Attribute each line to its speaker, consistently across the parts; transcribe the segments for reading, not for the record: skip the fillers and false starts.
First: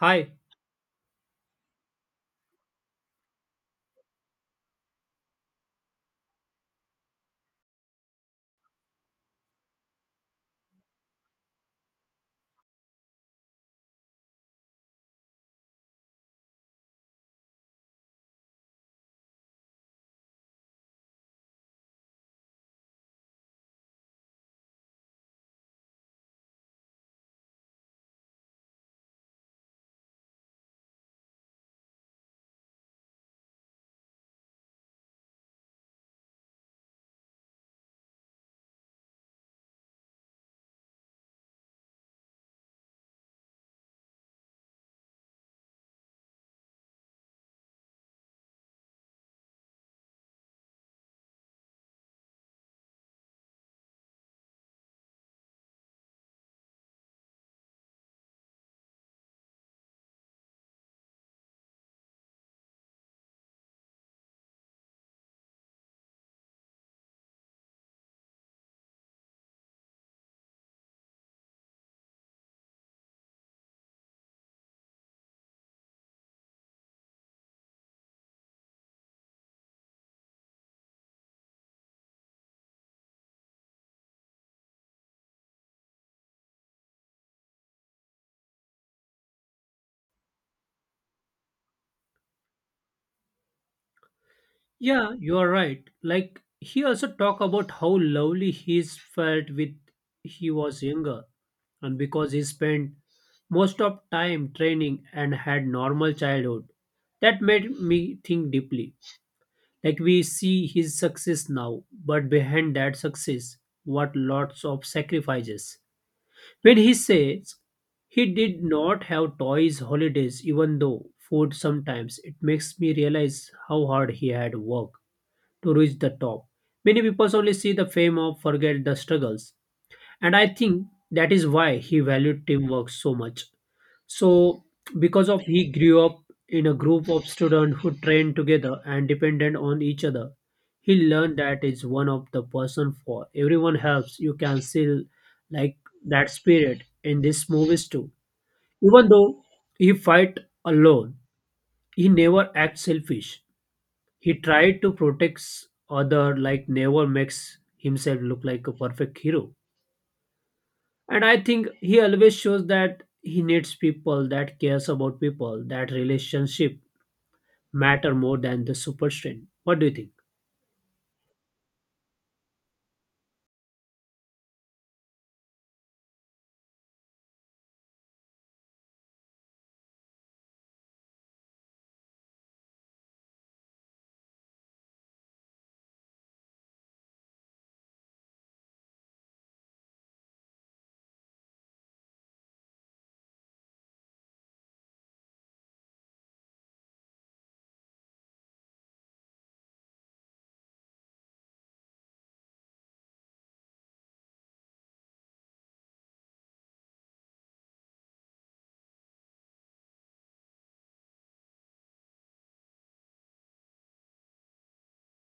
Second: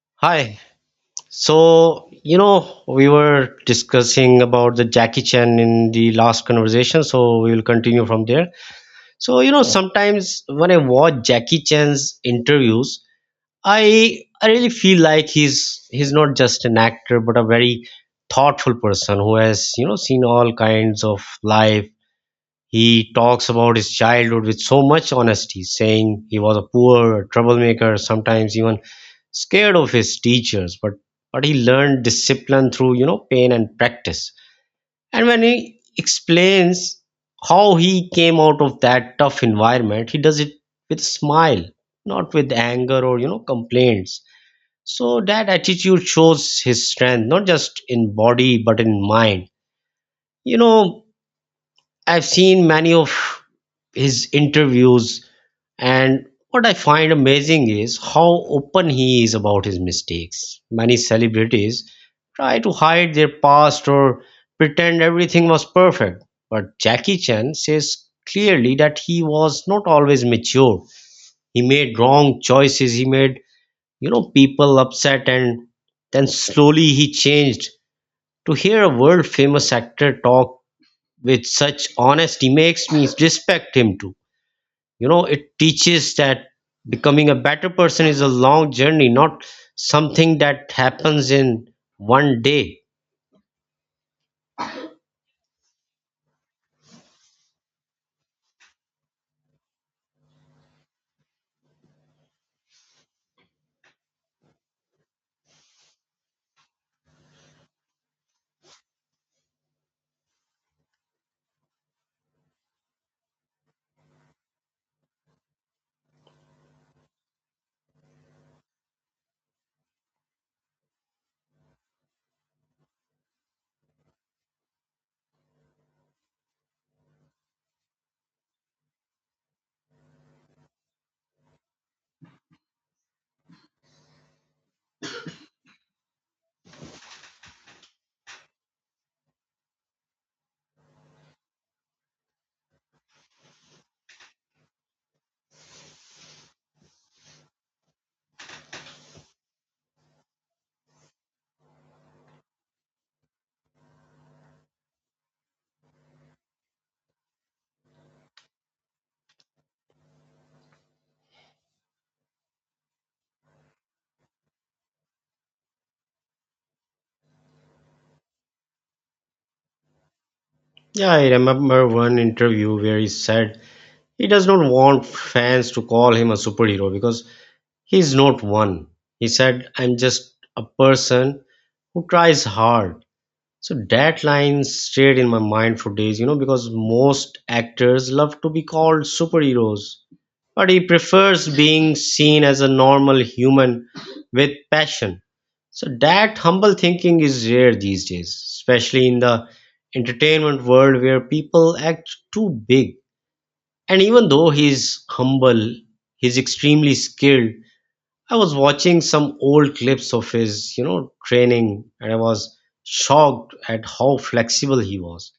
Speaker 1: Hi.
Speaker 2: Hi. We were discussing about the Jackie Chan in the last conversation, so we will continue from there. Sometimes when I watch Jackie Chan's interviews, I really feel like he's not just an actor but a very thoughtful person who has, seen all kinds of life. He talks about his childhood with so much honesty, saying he was a poor troublemaker, sometimes even scared of his teachers, but he learned discipline through pain and practice. And when he explains how he came out of that tough environment, he does it with a smile, not with anger or complaints. So that attitude shows his strength, not just in body but in mind. You know, I've seen many of his interviews and what I find amazing is how open he is about his mistakes. Many celebrities try to hide their past or pretend everything was perfect, but Jackie Chan says clearly that he was not always mature. He made wrong choices, he made, you know, people upset and then slowly he changed. To hear a world famous actor talk with such honesty makes me respect him too. It teaches that becoming a better person is a long journey, not something that happens in one day.
Speaker 1: Yeah, you are right. Like he also talk about how lovely he's felt with he was younger, and because he spent most of time training and had normal childhood, that made me think deeply. Like we see his success now, but behind that success, what lots of sacrifices. When he says he did not have toys holidays, even though food sometimes, it makes me realize how hard he had worked to reach the top. Many people only see the fame or forget the struggles. And I think that is why he valued teamwork so much. So, because of he grew up in a group of students who trained together and depended on each other, he learned that is one of the person for everyone helps. You can see like that spirit in these movies too. Even though he fight alone, he never acts selfish. He tried to protect other like never makes himself look like a perfect hero. And I think he always shows that he needs people that cares about people, that relationship matter more than the super strength. What do you think?
Speaker 2: Yeah, I remember one interview where he said he does not want fans to call him a superhero because he's not one. He said, "I'm just a person who tries hard." So that line stayed in my mind for days because most actors love to be called superheroes, but he prefers being seen as a normal human with passion. So that humble thinking is rare these days, especially in the entertainment world where people act too big. And even though he's humble, he's extremely skilled. I was watching some old clips of his, training, and I was shocked at how flexible he was.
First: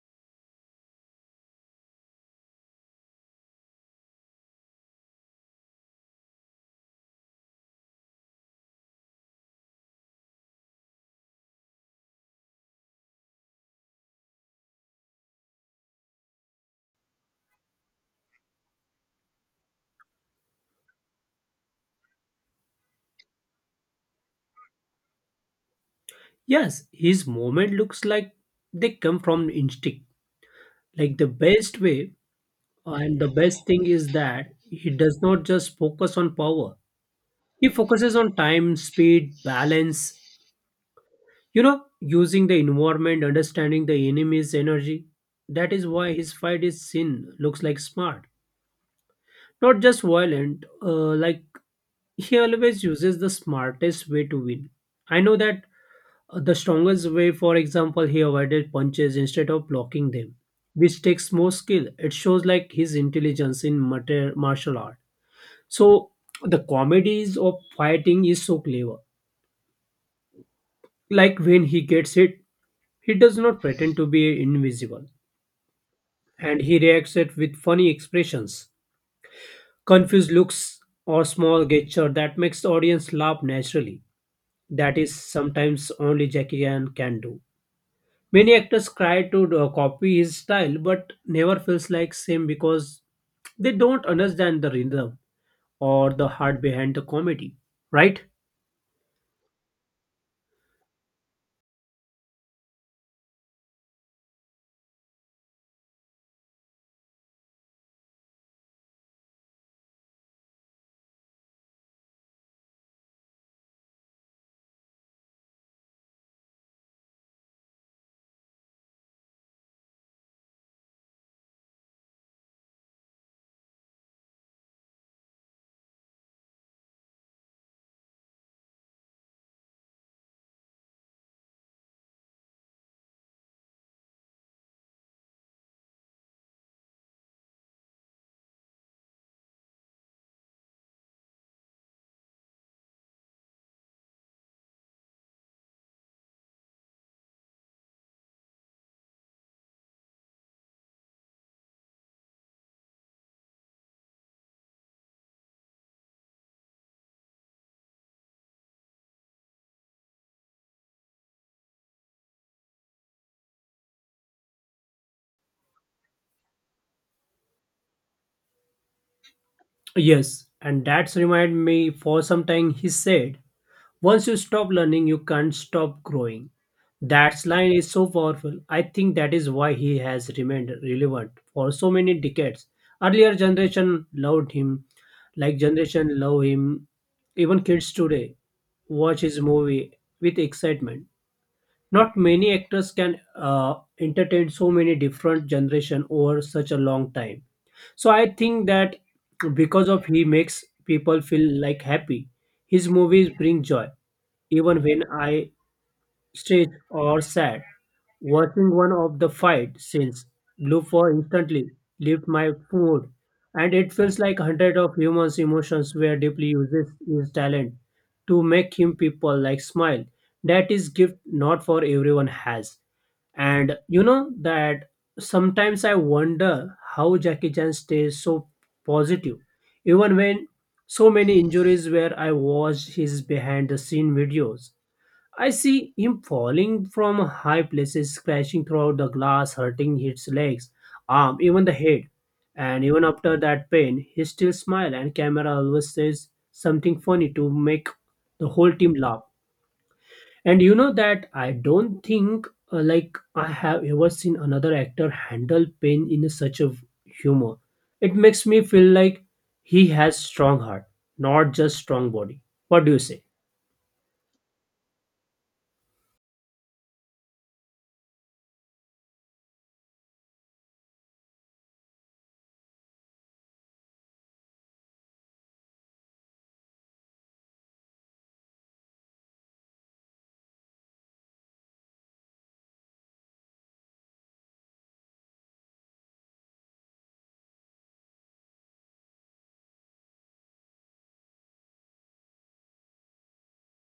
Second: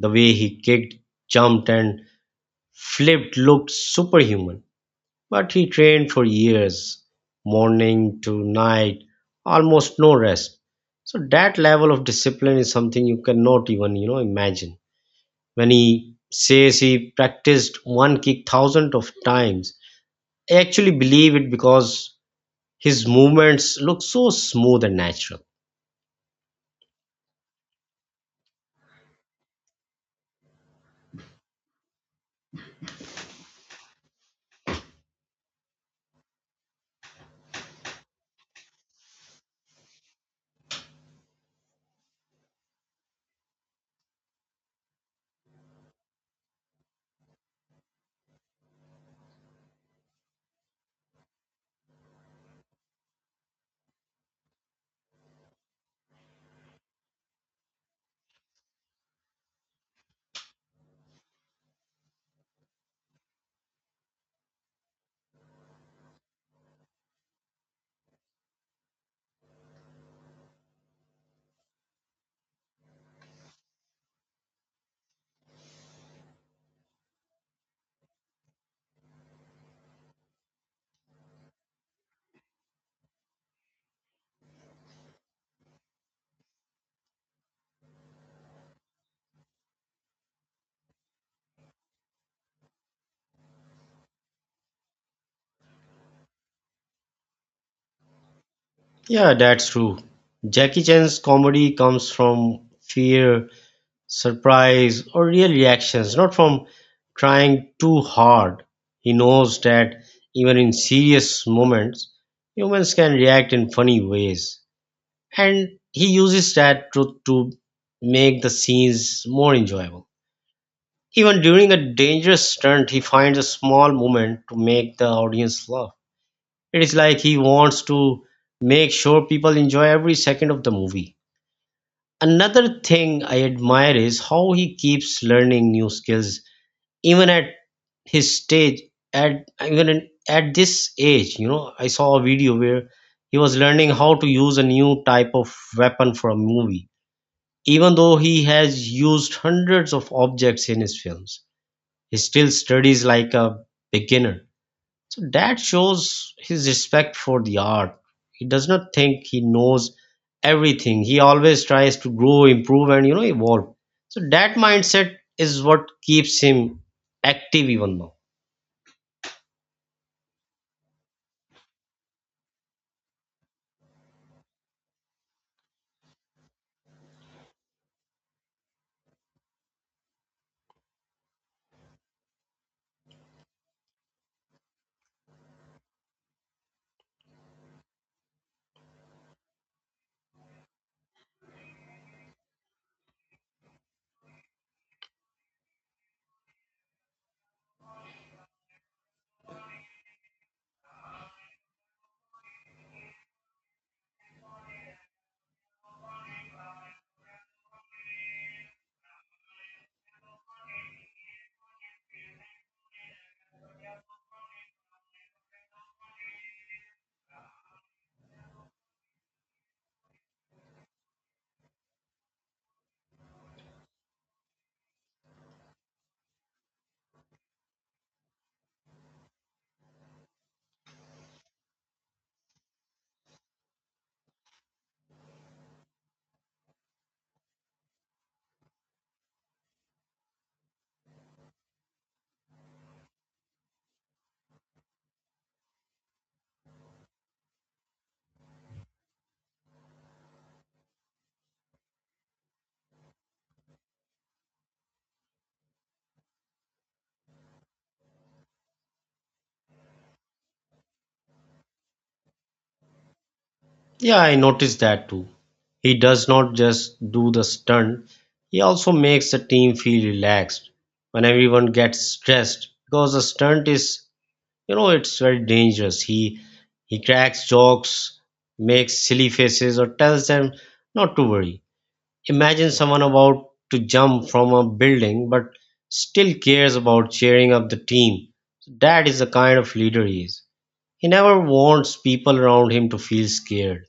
Speaker 2: The way he kicked, jumped and flipped looked superhuman, but he trained for years, morning to night, almost no rest. So that level of discipline is something you cannot even, imagine. When he says he practiced one kick thousand of times, I actually believe it because his movements look so smooth and natural.
Speaker 1: Yes, his moment looks like they come from instinct. Like the best way and the best thing is that he does not just focus on power. He focuses on time, speed, balance, you know, using the environment, understanding the enemy's energy. That is why his fight is seen, looks like smart. Not just violent, like he always uses the smartest way to win. I know that the strongest way, for example, he avoided punches instead of blocking them, which takes more skill. It shows like his intelligence in martial art. So the comedies of fighting is so clever. Like when he gets hit, he does not pretend to be invisible, and he reacts it with funny expressions, confused looks, or small gesture that makes the audience laugh naturally. That is sometimes only Jackie Chan can do. Many actors try to copy his style, but never feels like same because they don't understand the rhythm or the heart behind the comedy, right?
Speaker 2: Yeah, that's true. Jackie Chan's comedy comes from fear, surprise, or real reactions, not from trying too hard. He knows that even in serious moments, humans can react in funny ways, and he uses that truth to make the scenes more enjoyable. Even during a dangerous stunt, he finds a small moment to make the audience laugh. It is like he wants to make sure people enjoy every second of the movie. Another thing I admire is how he keeps learning new skills even at his stage at even in- at this age. I saw a video where he was learning how to use a new type of weapon for a movie. Even though he has used hundreds of objects in his films, he still studies like a beginner. So that shows his respect for the art. He does not think he knows everything. He always tries to grow, improve and evolve. So that mindset is what keeps him active even now.
Speaker 1: Yes, and that's remind me for some time he said, once you stop learning, you can't stop growing. That line is so powerful. I think that is why he has remained relevant for so many decades. Earlier generation loved him, like generation love him. Even kids today watch his movie with excitement. Not many actors can entertain so many different generation over such a long time. So I think that because of he makes people feel like happy, his movies bring joy, even when I stressed or sad. Watching one of the fight scenes, blue for instantly lift my mood, and it feels like hundred of humans' emotions were deeply uses his talent to make him people like smile. That is gift not for everyone has. And you know that sometimes I wonder how Jackie Chan stays so positive, even when so many injuries where I watch his behind the scene videos. I see him falling from high places, crashing throughout the glass, hurting his legs, arm, even the head. And even after that pain, he still smiles and camera always says something funny to make the whole team laugh. And you know that I don't think like I have ever seen another actor handle pain in such a humor. It makes me feel like he has strong heart, not just strong body. What do you say?
Speaker 2: Yeah, I noticed that too. He does not just do the stunt, he also makes the team feel relaxed when everyone gets stressed because the stunt is, it's very dangerous. He cracks jokes, makes silly faces or tells them not to worry. Imagine someone about to jump from a building but still cares about cheering up the team. That is the kind of leader he is. He never wants people around him to feel scared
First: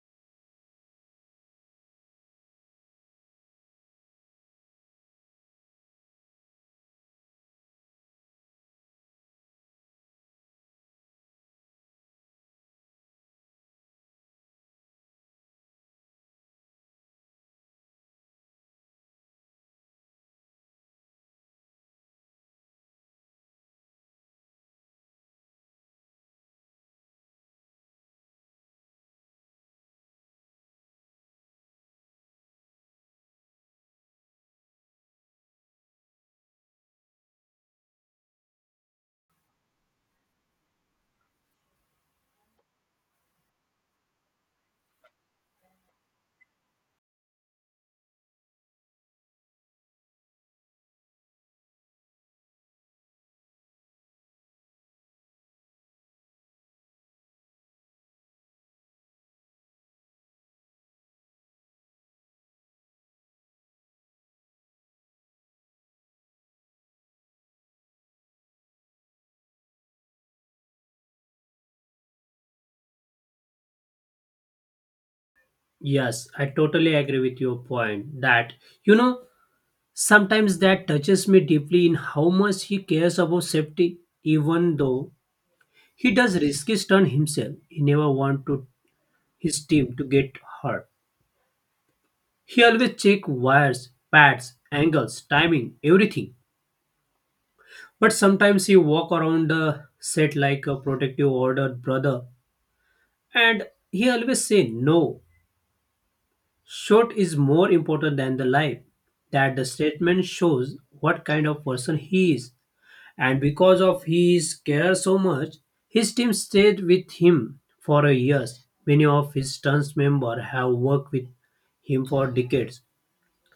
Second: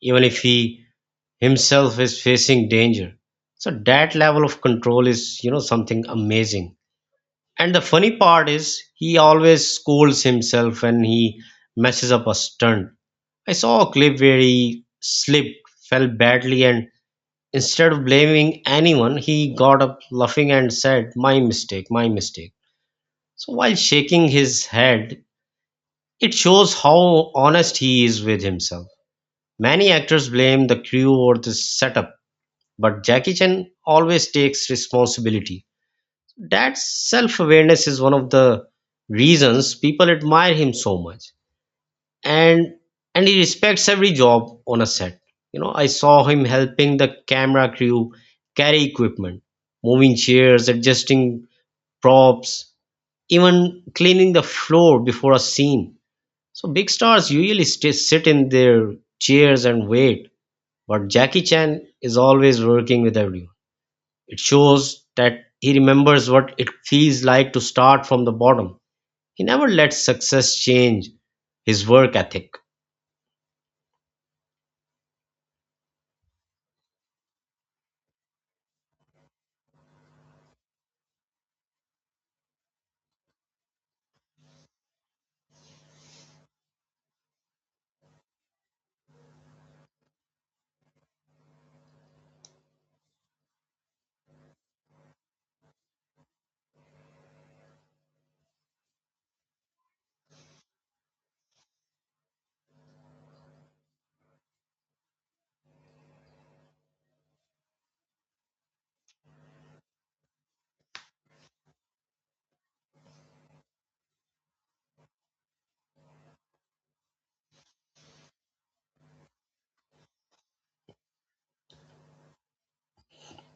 Speaker 2: even if he himself is facing danger. So that level of control is something amazing. And the funny part is he always scolds himself when he messes up a stunt. I saw a clip where he slipped, fell badly, and instead of blaming anyone he got up laughing and said, "My mistake, my mistake," so while shaking his head. It shows how honest he is with himself. Many actors blame the crew or the setup, but Jackie Chan always takes responsibility. That self awareness is one of the reasons people admire him so much. And and he respects every job on a set. You know, I saw him helping the camera crew carry equipment, moving chairs, adjusting props, even cleaning the floor before a scene. So big stars usually stay, sit in their chairs and wait, but Jackie Chan is always working with everyone. It shows that he remembers what it feels like to start from the bottom. He never lets success change his work ethic.
Speaker 1: Yes, I totally agree with your point that you know sometimes that touches me deeply in how much he cares about safety even though he does risky stunt himself. He never want to his team to get hurt. He always check wires, pads, angles, timing, everything. But sometimes he walk around the set like a protective order brother and he always say no. Short is more important than the life. That the statement shows what kind of person he is. And because of his care so much, his team stayed with him for a years. Many of his stunts member have worked with him for decades.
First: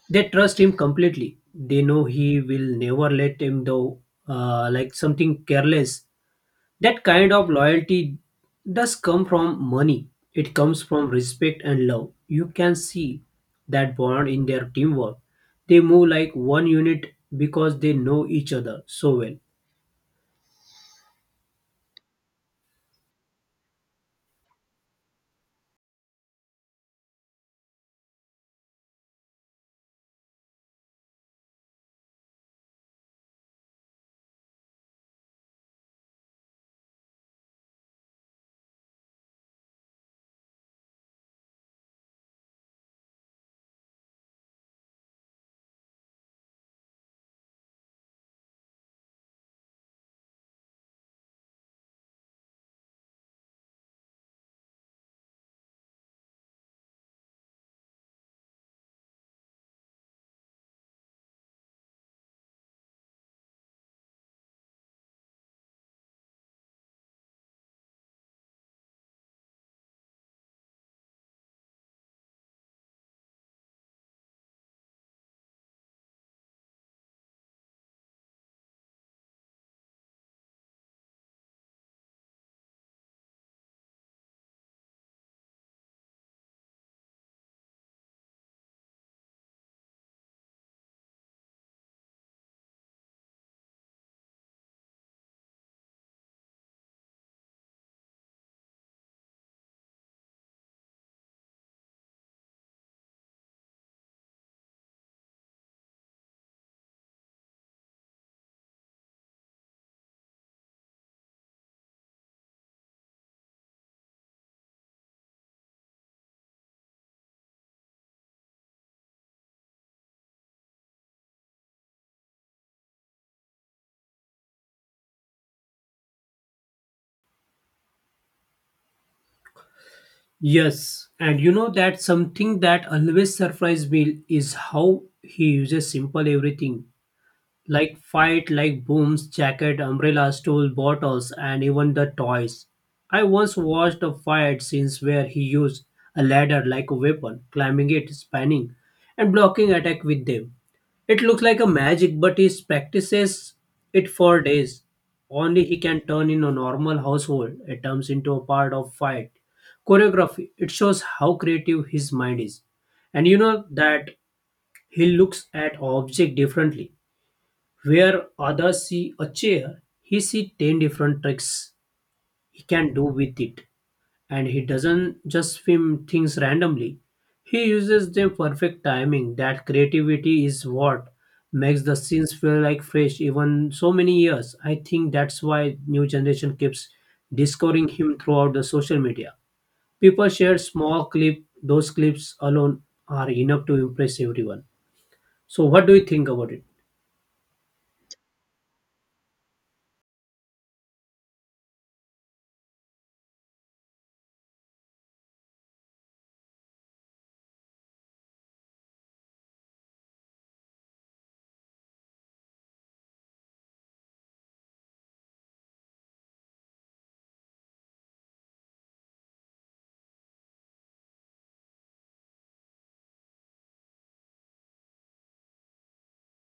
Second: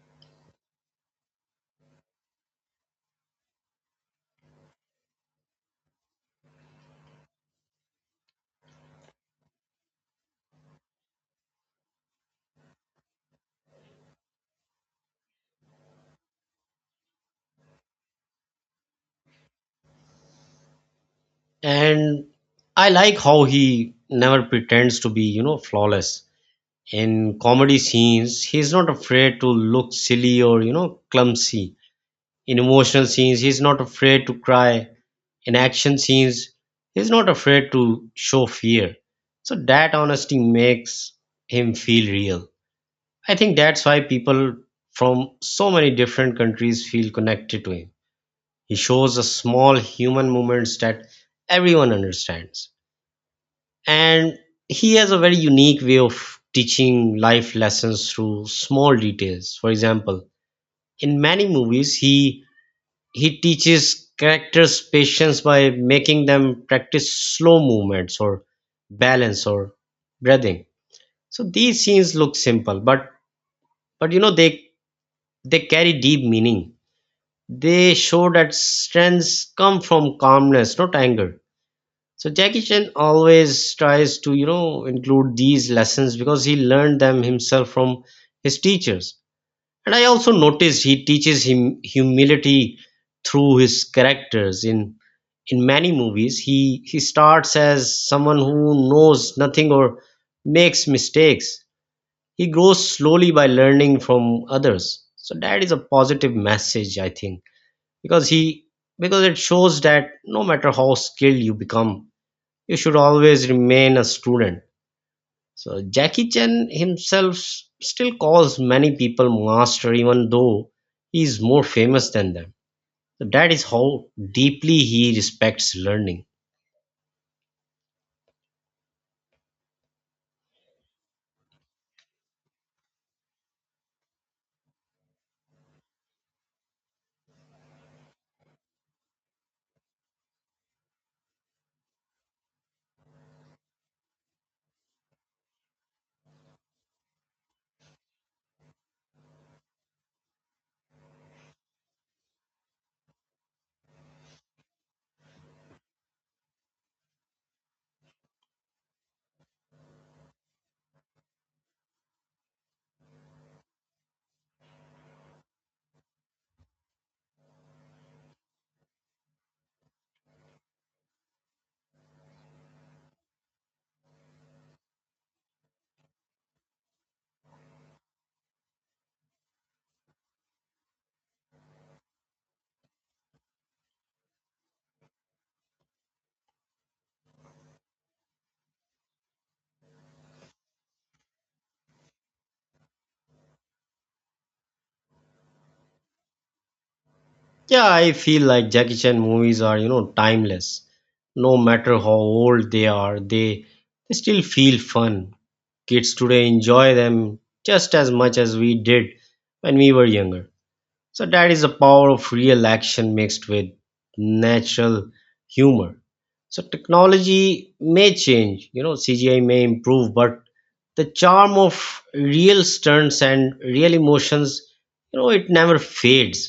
Speaker 1: They trust him completely. They know he will never let him though, like something careless. That kind of loyalty does come from money. It comes from respect and love. You can see that bond in their teamwork. They move like one unit because they know each other so well.
Speaker 2: And I like how he never pretends to be, flawless. In comedy scenes, he's not afraid to look silly or, clumsy. In emotional scenes, he's not afraid to cry. In action scenes, he's not afraid to show fear. So that honesty makes him feel real. I think that's why people from so many different countries feel connected to him. He shows us small human movements that everyone understands. And he has a very unique way of teaching life lessons through small details. For example, in many movies, he teaches characters patience by making them practice slow movements or balance or breathing. So these scenes look simple, but they carry deep meaning. They show that strengths come from calmness, not anger. So Jackie Chan always tries to, include these lessons because he learned them himself from his teachers. And I also noticed he teaches him humility through his characters. In many movies, he starts as someone who knows nothing or makes mistakes. He grows slowly by learning from others. So that is a positive message, I think because he because it shows that no matter how skilled you become, you should always remain a student. So Jackie Chan himself still calls many people master even though he is more famous than them. So that is how deeply he respects learning.
Speaker 1: Yes, and you know that something that always surprised me is how he uses simple everything like fight like booms, jacket, umbrellas, stool, bottles, and even the toys. I once watched a fight scenes where he used a ladder like a weapon, climbing it, spanning, and blocking attack with them. It looks like a magic, but he practices it for days. Only he can turn in a normal household. It turns into a part of fight. Choreography. It shows how creative his mind is. And you know that he looks at object differently where others see a chair, he see 10 different tricks he can do with it. And he doesn't just film things randomly. He uses them perfect timing. That creativity is what makes the scenes feel like fresh even so many years. I think that's why new generation keeps discovering him throughout the social media. People share small clip, those clips alone are enough to impress everyone. So what do you think about it?
Speaker 2: Yeah, I feel like Jackie Chan movies are, timeless. No matter how old they are, they still feel fun. Kids today enjoy them just as much as we did when we were younger. So that is the power of real action mixed with natural humor. So technology may change, you know, CGI may improve, but the charm of real stunts and real emotions, it never fades.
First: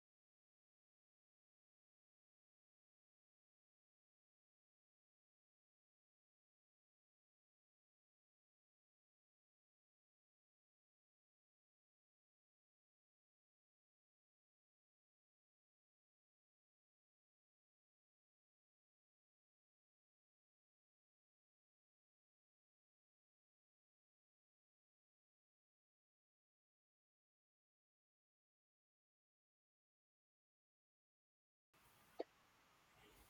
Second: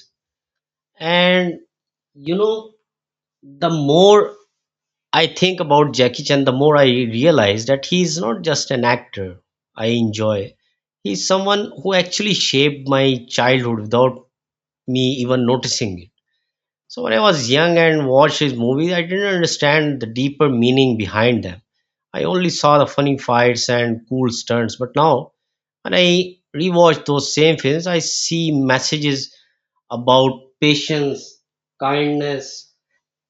Speaker 2: And you know, the more I think about Jackie Chan, the more I realize that he's not just an actor I enjoy. He's someone who actually shaped my childhood without me even noticing it. So when I was young and watched his movies, I didn't understand the deeper meaning behind them. I only saw the funny fights and cool stunts, but now when I rewatch those same films, I see messages about patience, kindness,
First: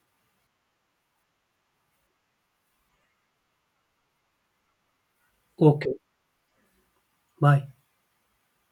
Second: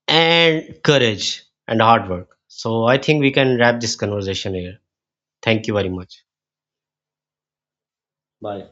Speaker 2: and courage and hard work. So I think we can wrap this conversation here. Thank you very
Speaker 1: Okay.
Speaker 2: much.
Speaker 1: Bye.
Speaker 2: Bye.